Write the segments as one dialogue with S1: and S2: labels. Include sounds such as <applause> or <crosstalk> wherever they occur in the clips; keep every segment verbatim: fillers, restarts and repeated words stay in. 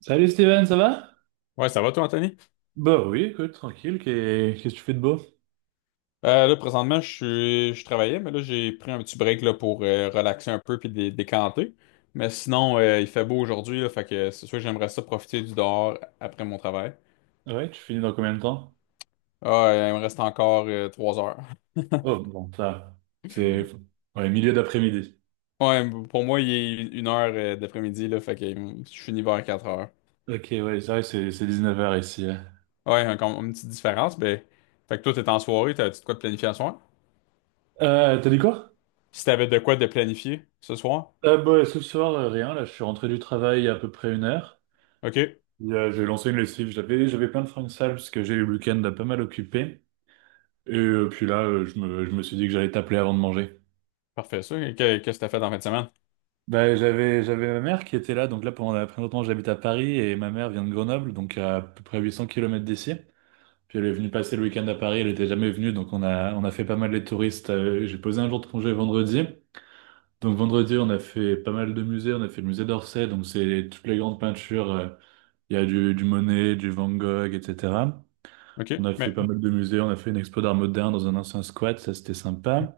S1: Salut Steven, ça va?
S2: Ouais, ça va toi, Anthony?
S1: Bah oui, écoute, tranquille, qu'est- qu'est-ce que tu fais de beau?
S2: Euh, là, présentement, je suis, je travaillais, mais là, j'ai pris un petit break là, pour euh, relaxer un peu puis dé- décanter. Mais sinon, euh, il fait beau aujourd'hui, là, fait que c'est sûr que j'aimerais ça profiter du dehors après mon travail.
S1: Ouais, tu finis dans combien de temps?
S2: Ah, euh, il me reste encore euh, trois heures. <laughs>
S1: Oh, bon, ça, va. C'est Ouais, milieu d'après-midi.
S2: Ouais, pour moi, il est une heure euh, d'après-midi, là, fait que euh, je finis vers quatre heures.
S1: Ok, ouais, c'est vrai, c'est c'est dix-neuf heures ici. Ouais.
S2: Ouais, un- comme une petite différence, mais... Fait que toi, t'es en soirée, t'as-tu de quoi de planifier ce soir?
S1: Euh, t'as dit quoi?
S2: Si t'avais de quoi de planifier ce soir?
S1: Euh, bah, ce soir, euh, rien, là, je suis rentré du travail il y a à peu près une heure.
S2: OK,
S1: Et, euh, j'ai lancé une lessive, j'avais j'avais plein de fringues sales parce que j'ai eu le week-end pas mal occupé. Et euh, puis là, euh, je me, je me suis dit que j'allais t'appeler avant de manger.
S2: parfait, ça. Que- Qu'est-ce que t'as fait dans la fin de semaine?
S1: Bah, j'avais, j'avais ma mère qui était là, donc là pendant la- pendant longtemps j'habite à Paris et ma mère vient de Grenoble, donc à peu près huit cents kilomètres d'ici. Puis elle est venue passer le week-end à Paris, elle était jamais venue, donc on a, on a fait pas mal les touristes. Euh, J'ai posé un jour de congé vendredi. Donc vendredi on a fait pas mal de musées, on a fait le musée d'Orsay, donc c'est toutes les grandes peintures. Euh, Il y a du, du Monet, du Van Gogh, et cetera.
S2: OK,
S1: On a fait
S2: mais...
S1: pas mal de musées, on a fait une expo d'art moderne dans un ancien squat, ça c'était sympa.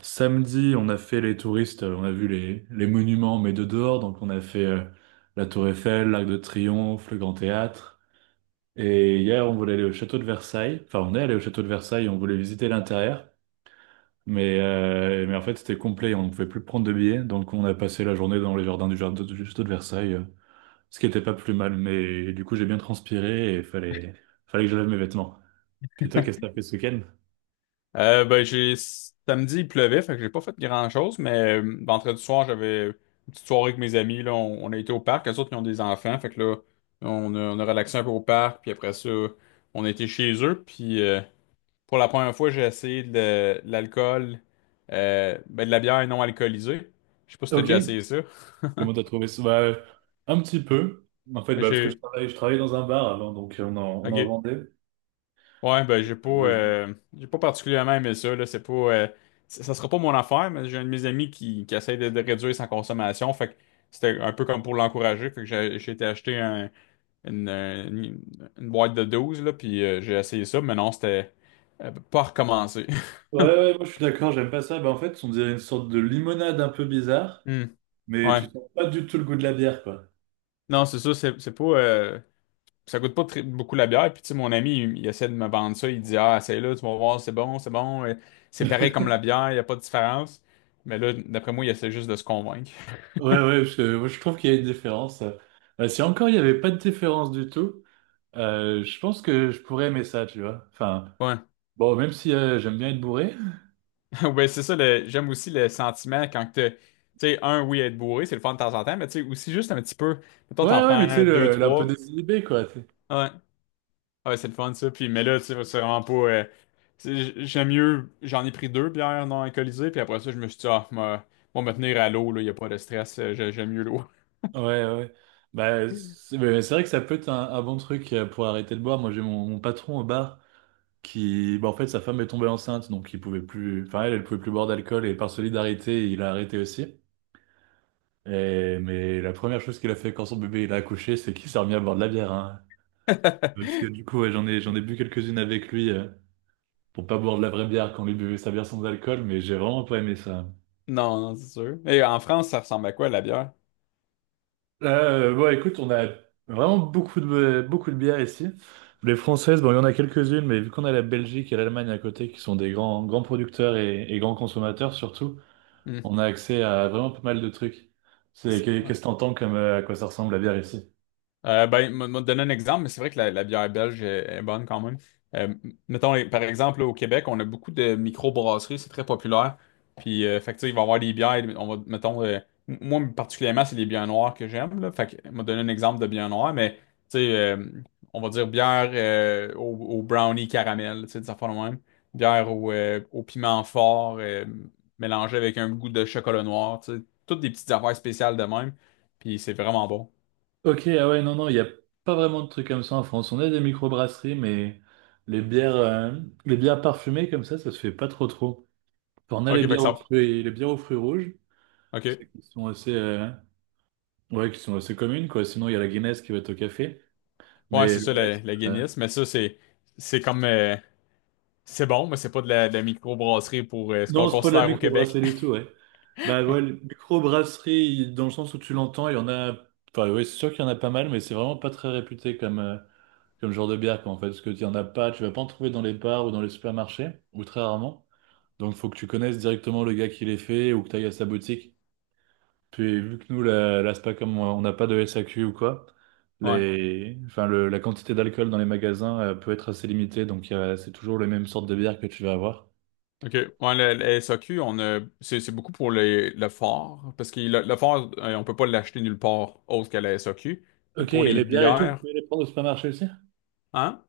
S1: Samedi, on a fait les touristes, euh, on a vu les, les monuments, mais de dehors. Donc, on a fait euh, la Tour Eiffel, l'Arc de Triomphe, le Grand Théâtre. Et hier, on voulait aller au château de Versailles. Enfin, on est allé au château de Versailles, on voulait visiter l'intérieur. Mais, euh, mais en fait, c'était complet, on ne pouvait plus prendre de billets. Donc, on a passé la journée dans les jardins du, jardin- du château de Versailles, euh, ce qui n'était pas plus mal. Mais du coup, j'ai bien transpiré et fallait, fallait que je lave mes vêtements. Puis toi,
S2: <laughs>
S1: qu'est-ce que t'as fait ce week-end?
S2: Euh, ben, j'ai samedi, il pleuvait, fait que j'ai pas fait grand-chose, mais euh, vendredi soir, j'avais une petite soirée avec mes amis. Là, on, on a été au parc, eux autres, ils ont des enfants, fait que là, on a, on a relaxé un peu au parc, puis après ça, on a été chez eux, puis euh, pour la première fois, j'ai essayé de, la- de l'alcool, euh, ben, de la bière non alcoolisée. Je sais pas si t'as
S1: Ok.
S2: déjà essayé ça.
S1: Comment t'as trouvé ça? Bah, un petit peu. En fait, bah, parce que je
S2: J'ai...
S1: travaillais, je travaillais dans un bar avant, donc euh, on en, on en
S2: OK.
S1: vendait.
S2: Ouais, ben j'ai pas
S1: Euh, ouais,
S2: euh, j'ai pas particulièrement aimé ça, là. C'est pas euh, c- ça sera pas mon affaire, mais j'ai un de mes amis qui, qui essaie de, de réduire sa consommation. Fait que c'était un peu comme pour l'encourager. Fait que j'ai j'ai été acheter un- une, euh, une- une boîte de douze là, puis euh, j'ai essayé ça, mais non, c'était euh, pas recommencé. <laughs>
S1: je- ouais, ouais, moi je suis d'accord, j'aime pas ça. Bah, en fait, on dirait une sorte de limonade un peu bizarre,
S2: Hmm.
S1: mais tu
S2: Ouais.
S1: sens pas du tout le goût de la bière, quoi.
S2: Non, c'est ça, c'est c'est pas. euh, ça coûte pas très- beaucoup la bière. Puis, tu sais, mon ami, il, il essaie de me vendre ça. Il dit, ah, c'est là, tu vas voir, c'est bon, c'est bon. Et C'est pareil
S1: <laughs>
S2: comme la bière, il n'y a pas de différence. Mais là, d'après moi, il essaie juste de se convaincre.
S1: Ouais, ouais, je, moi, je trouve qu'il y a une différence. Euh, si encore il n'y avait pas de différence du tout, euh, je pense que je pourrais aimer ça, tu vois. Enfin,
S2: Ouais.
S1: bon, même si euh, j'aime bien être bourré.
S2: <laughs> Ouais, c'est ça, le- j'aime aussi le sentiment quand que t'as- tu sais, un, oui, être bourré, c'est le fun de temps en temps, mais tu sais, aussi juste un petit peu. Mettons, t'en
S1: Ouais, ouais, mais tu sais,
S2: prends deux,
S1: le, un peu
S2: trois.
S1: désinhibé, quoi.
S2: Ouais. Ouais, c'est le fun, ça. Puis, mais là, tu sais, c'est vraiment pas. euh, c'est- J'aime mieux, j'en ai pris deux bières non alcoolisées, puis après ça, je me suis dit, ah, moi, moi, me tenir à l'eau, là, y a pas de stress, euh, j'ai- j'aime mieux l'eau.
S1: Ouais, ouais. Ouais. Bah, c'est mais c'est vrai que ça peut être un, un bon truc euh, pour arrêter de boire. Moi, j'ai mon, mon patron au bar qui, bah, en fait, sa femme est tombée enceinte, donc il pouvait plus, enfin, elle, elle pouvait plus boire d'alcool et par solidarité, il a arrêté aussi. Et, mais la première chose qu'il a fait quand son bébé il a accouché, c'est qu'il s'est remis à boire de la bière, hein. Euh, Parce que
S2: <laughs>
S1: du coup, ouais, j'en ai, j'en ai bu quelques-unes avec lui euh, pour pas boire de la vraie bière quand lui buvait sa bière sans alcool, mais j'ai vraiment pas aimé ça.
S2: Non, non, c'est sûr. Et en France, ça ressemble à quoi la bière?
S1: Euh, bon, écoute, on a vraiment beaucoup de, beaucoup de bières ici. Les françaises, bon, il y en a quelques-unes, mais vu qu'on a la Belgique et l'Allemagne à côté, qui sont des grands, grands producteurs et, et grands consommateurs surtout,
S2: Hmm.
S1: on a accès à vraiment pas mal de trucs. C'est,
S2: C'est- ouais.
S1: qu'est- ce que t'entends comme euh, à quoi ça ressemble la bière ici?
S2: Euh, ben, moi, moi, te donner un exemple, mais c'est vrai que la, la bière belge est, est bonne quand même. Euh, mettons, les- par exemple, là, au Québec, on a beaucoup de micro-brasseries, c'est très populaire. Puis, euh, fait que, tu sais, il va y avoir des bières, on va, mettons, euh, m- moi, particulièrement, c'est les bières noires que j'aime, là. Fait que, m'a donné un exemple de bière noire, mais, tu sais, euh, on va dire bière euh, au, au, brownie caramel, tu sais, des affaires de même. Bière au, euh, au piment fort, euh, mélangée avec un goût de chocolat noir, tu sais. Toutes des petites affaires spéciales de même. Puis, c'est vraiment bon.
S1: Ok, ah ouais, non, non, il n'y a pas vraiment de trucs comme ça en France. On a des microbrasseries, mais les bières, euh, les bières parfumées comme ça, ça se fait pas trop trop. Enfin, on a
S2: OK,
S1: les
S2: fait que
S1: bières aux
S2: ça.
S1: fruits, les bières aux fruits rouges,
S2: OK.
S1: celles qui sont assez, euh, ouais, qui sont assez communes, quoi. Sinon, il y a la Guinness qui va être au café.
S2: Ouais,
S1: Mais
S2: c'est
S1: le
S2: ça, la,
S1: reste.
S2: la
S1: Euh,
S2: Guinness. Mais ça, c'est c'est comme... euh, c'est bon, mais c'est pas de la, de la microbrasserie pour euh, ce qu'on
S1: Non, c'est pas de la
S2: considère au Québec.
S1: microbrasserie du tout,
S2: <laughs>
S1: ouais. Bah ouais, le- microbrasserie, il- dans le sens où tu l'entends, il y en a. Enfin, ouais, c'est sûr qu'il y en a pas mal, mais c'est vraiment pas très réputé comme, euh, comme genre de bière, quoi, en fait. Parce que tu en as pas, tu vas pas en trouver dans les bars ou dans les supermarchés, ou très rarement. Donc, faut que tu connaisses directement le gars qui les fait ou que tu ailles à sa boutique. Puis vu que nous, la, la S P A, comme on on n'a pas de S A Q ou quoi,
S2: Ouais.
S1: les, enfin, le- la quantité d'alcool dans les magasins euh, peut être assez limitée, donc il y a c'est toujours les mêmes sortes de bières que tu vas avoir.
S2: OK. Ouais, le, le S A Q, on a, c'est c'est beaucoup pour le, le fort, parce que le, le fort, euh, on peut pas l'acheter nulle part autre qu'à la S A Q. Mais
S1: Ok,
S2: pour
S1: et
S2: les
S1: les bières et tout, vous
S2: bières,
S1: pouvez les prendre au supermarché aussi?
S2: hein?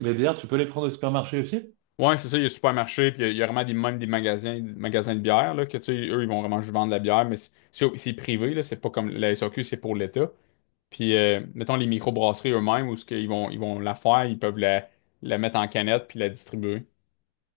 S1: Les bières, tu peux les prendre au supermarché aussi?
S2: Ouais, c'est ça, il y a supermarché, puis il y a, il y a vraiment des, même des magasins, des magasins de bière, là, que tu sais, eux, ils vont vraiment juste vendre de la bière, mais c'est c'est- c'est privé, là, c'est pas comme la S A Q, c'est pour l'État. Puis, euh, mettons, les microbrasseries eux-mêmes, où ce qu'ils vont, ils vont la faire, ils peuvent la, la mettre en canette puis la distribuer.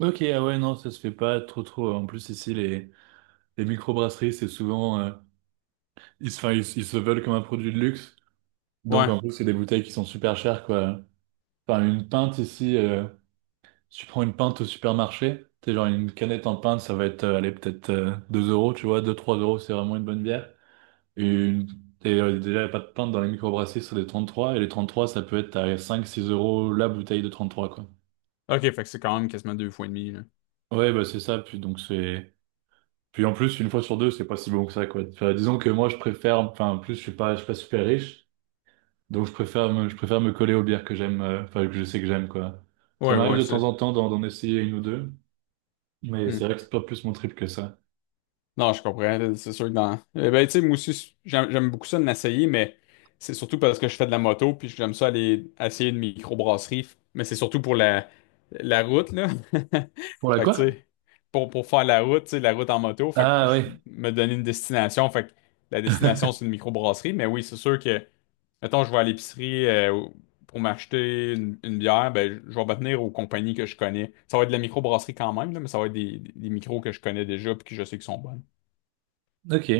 S1: Ok, ah ouais, non, ça se fait pas trop trop. En plus, ici, les, les microbrasseries, c'est souvent euh, ils, se- enfin, ils, ils se veulent comme un produit de luxe, donc
S2: Ouais.
S1: en plus, c'est des bouteilles qui sont super chères, quoi. Enfin, une pinte ici. Euh, Si tu prends une pinte au supermarché, t'es genre une canette en pinte, ça va être, euh, allez, peut-être euh, deux euros, tu vois, deux trois euros, c'est vraiment une bonne bière. Et, une... et euh, Déjà, il n'y a pas de pinte dans les microbrasseries, c'est des trente trois et les trente trois ça peut être à cinq six euros la bouteille de trente trois quoi.
S2: OK, fait que c'est quand même quasiment deux fois et demi, là.
S1: Ouais, bah c'est ça, puis donc c'est. Puis en plus, une fois sur deux, c'est pas si bon que ça, quoi. Enfin, disons que moi, je préfère, enfin, en plus, je suis pas, je suis pas super riche, donc je préfère me, je préfère me coller aux bières que j'aime, euh, enfin, que je sais que j'aime, quoi. Ça
S2: Ouais,
S1: m'arrive
S2: ouais,
S1: de temps
S2: c'est...
S1: en temps d'en d'en essayer une ou deux, mais c'est
S2: hmm.
S1: vrai que c'est pas plus mon trip que ça.
S2: Non, je comprends. C'est sûr que dans. Eh ben, tu sais, moi aussi, j'aime j'aime beaucoup ça de l'essayer, mais c'est surtout parce que je fais de la moto, puis j'aime ça aller essayer une microbrasserie. Mais c'est surtout pour la, la route, là. <laughs>
S1: Pour la
S2: Fait que, tu
S1: quoi?
S2: sais, pour, pour faire la route, tu sais, la route en moto, fait que
S1: Ah
S2: je
S1: ouais,
S2: me donner une destination. Fait que la destination, c'est une microbrasserie. Mais oui, c'est sûr que, mettons, je vais à l'épicerie euh, pour m'acheter une, une bière, ben, je je vais me tenir aux compagnies que je connais. Ça va être de la microbrasserie quand même, là, mais ça va être des, des micros que je connais déjà, puis que je sais qu'ils sont bonnes.
S1: <laughs> ok.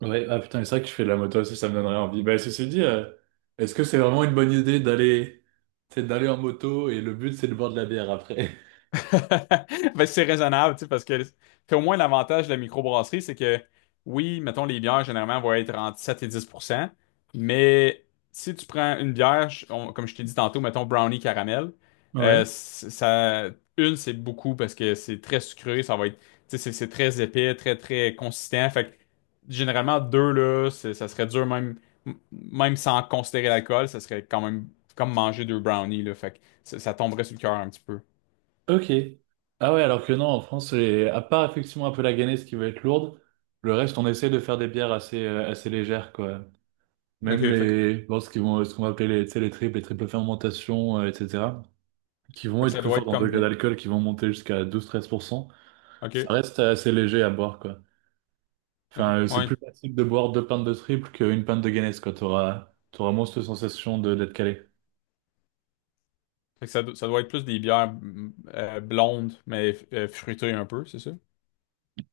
S1: Ouais, ah putain, mais c'est vrai que je fais de la moto aussi, ça me donnerait envie. Bah, ceci dit, euh, est-ce que c'est vraiment une bonne idée d'aller c'est d'aller en moto et le but c'est de boire de la bière après? <laughs>
S2: <laughs> Ben, c'est raisonnable, tu sais, parce que puis au moins l'avantage de la microbrasserie, c'est que oui, mettons, les bières généralement vont être entre sept et dix pour cent mais si tu prends une bière, je- on- comme je t'ai dit tantôt, mettons brownie caramel,
S1: Ouais,
S2: euh, c- ça, une, c'est beaucoup parce que c'est très sucré, ça va être, tu sais, c'est c'est très épais, très, très consistant. Fait que généralement, deux, là, c'est- ça serait dur, même, m- même sans considérer l'alcool, ça serait quand même comme manger deux brownies, là. Fait que ça, ça tomberait sur le cœur un petit peu.
S1: ok. Ah ouais, alors que non, en France, les- à part effectivement un peu la Guinness qui va être lourde, le reste, on essaie de faire des bières assez, euh, assez légères, quoi.
S2: Ok,
S1: Même
S2: fait
S1: les, bon, ce qu'ils vont, ce qu'on va appeler les, tu sais, les triples, les triples fermentations, euh, et cetera, qui vont
S2: Fait que
S1: être
S2: ça
S1: plus
S2: doit
S1: fortes
S2: être
S1: en
S2: comme
S1: degré
S2: des.
S1: d'alcool, qui vont monter jusqu'à douze-treize pour cent, ça
S2: OK.
S1: reste assez léger à boire, quoi.
S2: OK.
S1: Enfin, euh, c'est
S2: Ouais.
S1: plus facile de boire deux pintes de triple qu'une pinte de Guinness, quoi. T'auras, t'auras moins cette sensation de d'être calé.
S2: Fait que ça, do- ça doit être plus des bières mm, euh, blondes, mais euh, fruitées un peu, c'est ça?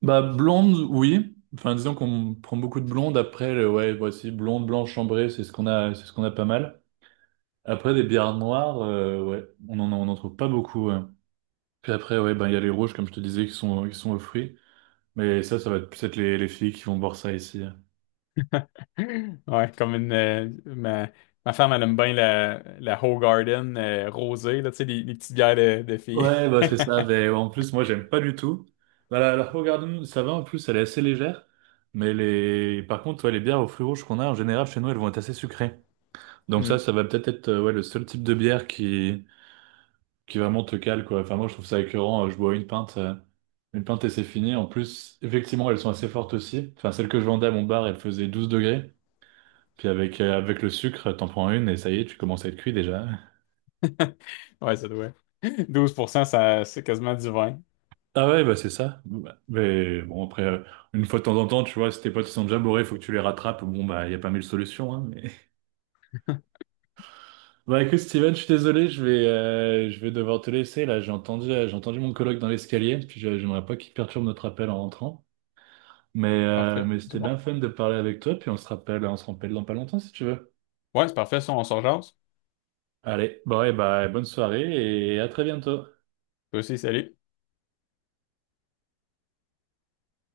S1: Bah, blonde, oui. Enfin, disons qu'on prend beaucoup de blondes. Après, le- ouais, voici, blonde, blanche, chambrée, c'est ce qu'on a, c'est ce qu'on a pas mal. Après, des bières noires, euh, ouais, on en, on en trouve pas beaucoup, hein. Puis après, ouais, ben, il y a les rouges, comme je te disais, qui sont, qui sont aux fruits. Mais ça, ça va être peut être les, les filles qui vont boire ça ici, hein.
S2: <gasps> Ouais, comme une. Euh, ma, ma femme, elle aime bien la, la Hoegaarden euh, rosée, là, tu sais, les, les petites bières de, de filles.
S1: Ouais,
S2: <laughs>
S1: bah c'est ça. Mais en plus, moi, j'aime pas du tout. Bah, la, la Hoegaarden, ça va. En plus, elle est assez légère. Mais les, par contre, ouais, les bières au fruits rouges qu'on a en général chez nous, elles vont être assez sucrées. Donc ça,
S2: Hmm.
S1: ça va peut-être être, euh, ouais, le seul type de bière qui, qui vraiment te cale, quoi. Enfin, moi, je trouve ça écœurant. Euh, Je bois une pinte, euh, une pinte et c'est fini. En plus, effectivement, elles sont assez fortes aussi. Enfin, celle que je vendais à mon bar, elle faisait douze degrés. Puis avec, euh, avec le sucre, t'en prends une et ça y est, tu commences à être cuit déjà.
S2: <laughs> Ouais, ça doit. douze pour cent ça, c'est quasiment du vin.
S1: Ah ouais, bah c'est ça. Bon, bah, mais bon, après, euh, une fois de temps en temps, tu vois, si tes potes ils sont déjà bourrés, faut que tu les rattrapes. Bon, bah, il y a pas mille solutions, hein, mais... <laughs> Bah écoute, Steven, je suis désolé, je vais, euh, je vais devoir te laisser. Là, j'ai entendu, euh, j'ai entendu mon coloc dans l'escalier, puis je- j'aimerais pas qu'il perturbe notre appel en rentrant. Mais, euh,
S2: Parfait.
S1: mais
S2: C'est
S1: c'était
S2: bon.
S1: bien fun de parler avec toi, puis on se rappelle, on se rappelle dans pas longtemps si tu veux.
S2: Ouais, c'est parfait. Ça, on s'en jase.
S1: Allez, bon, et bah, bonne soirée et à très bientôt.
S2: Toi aussi, salut.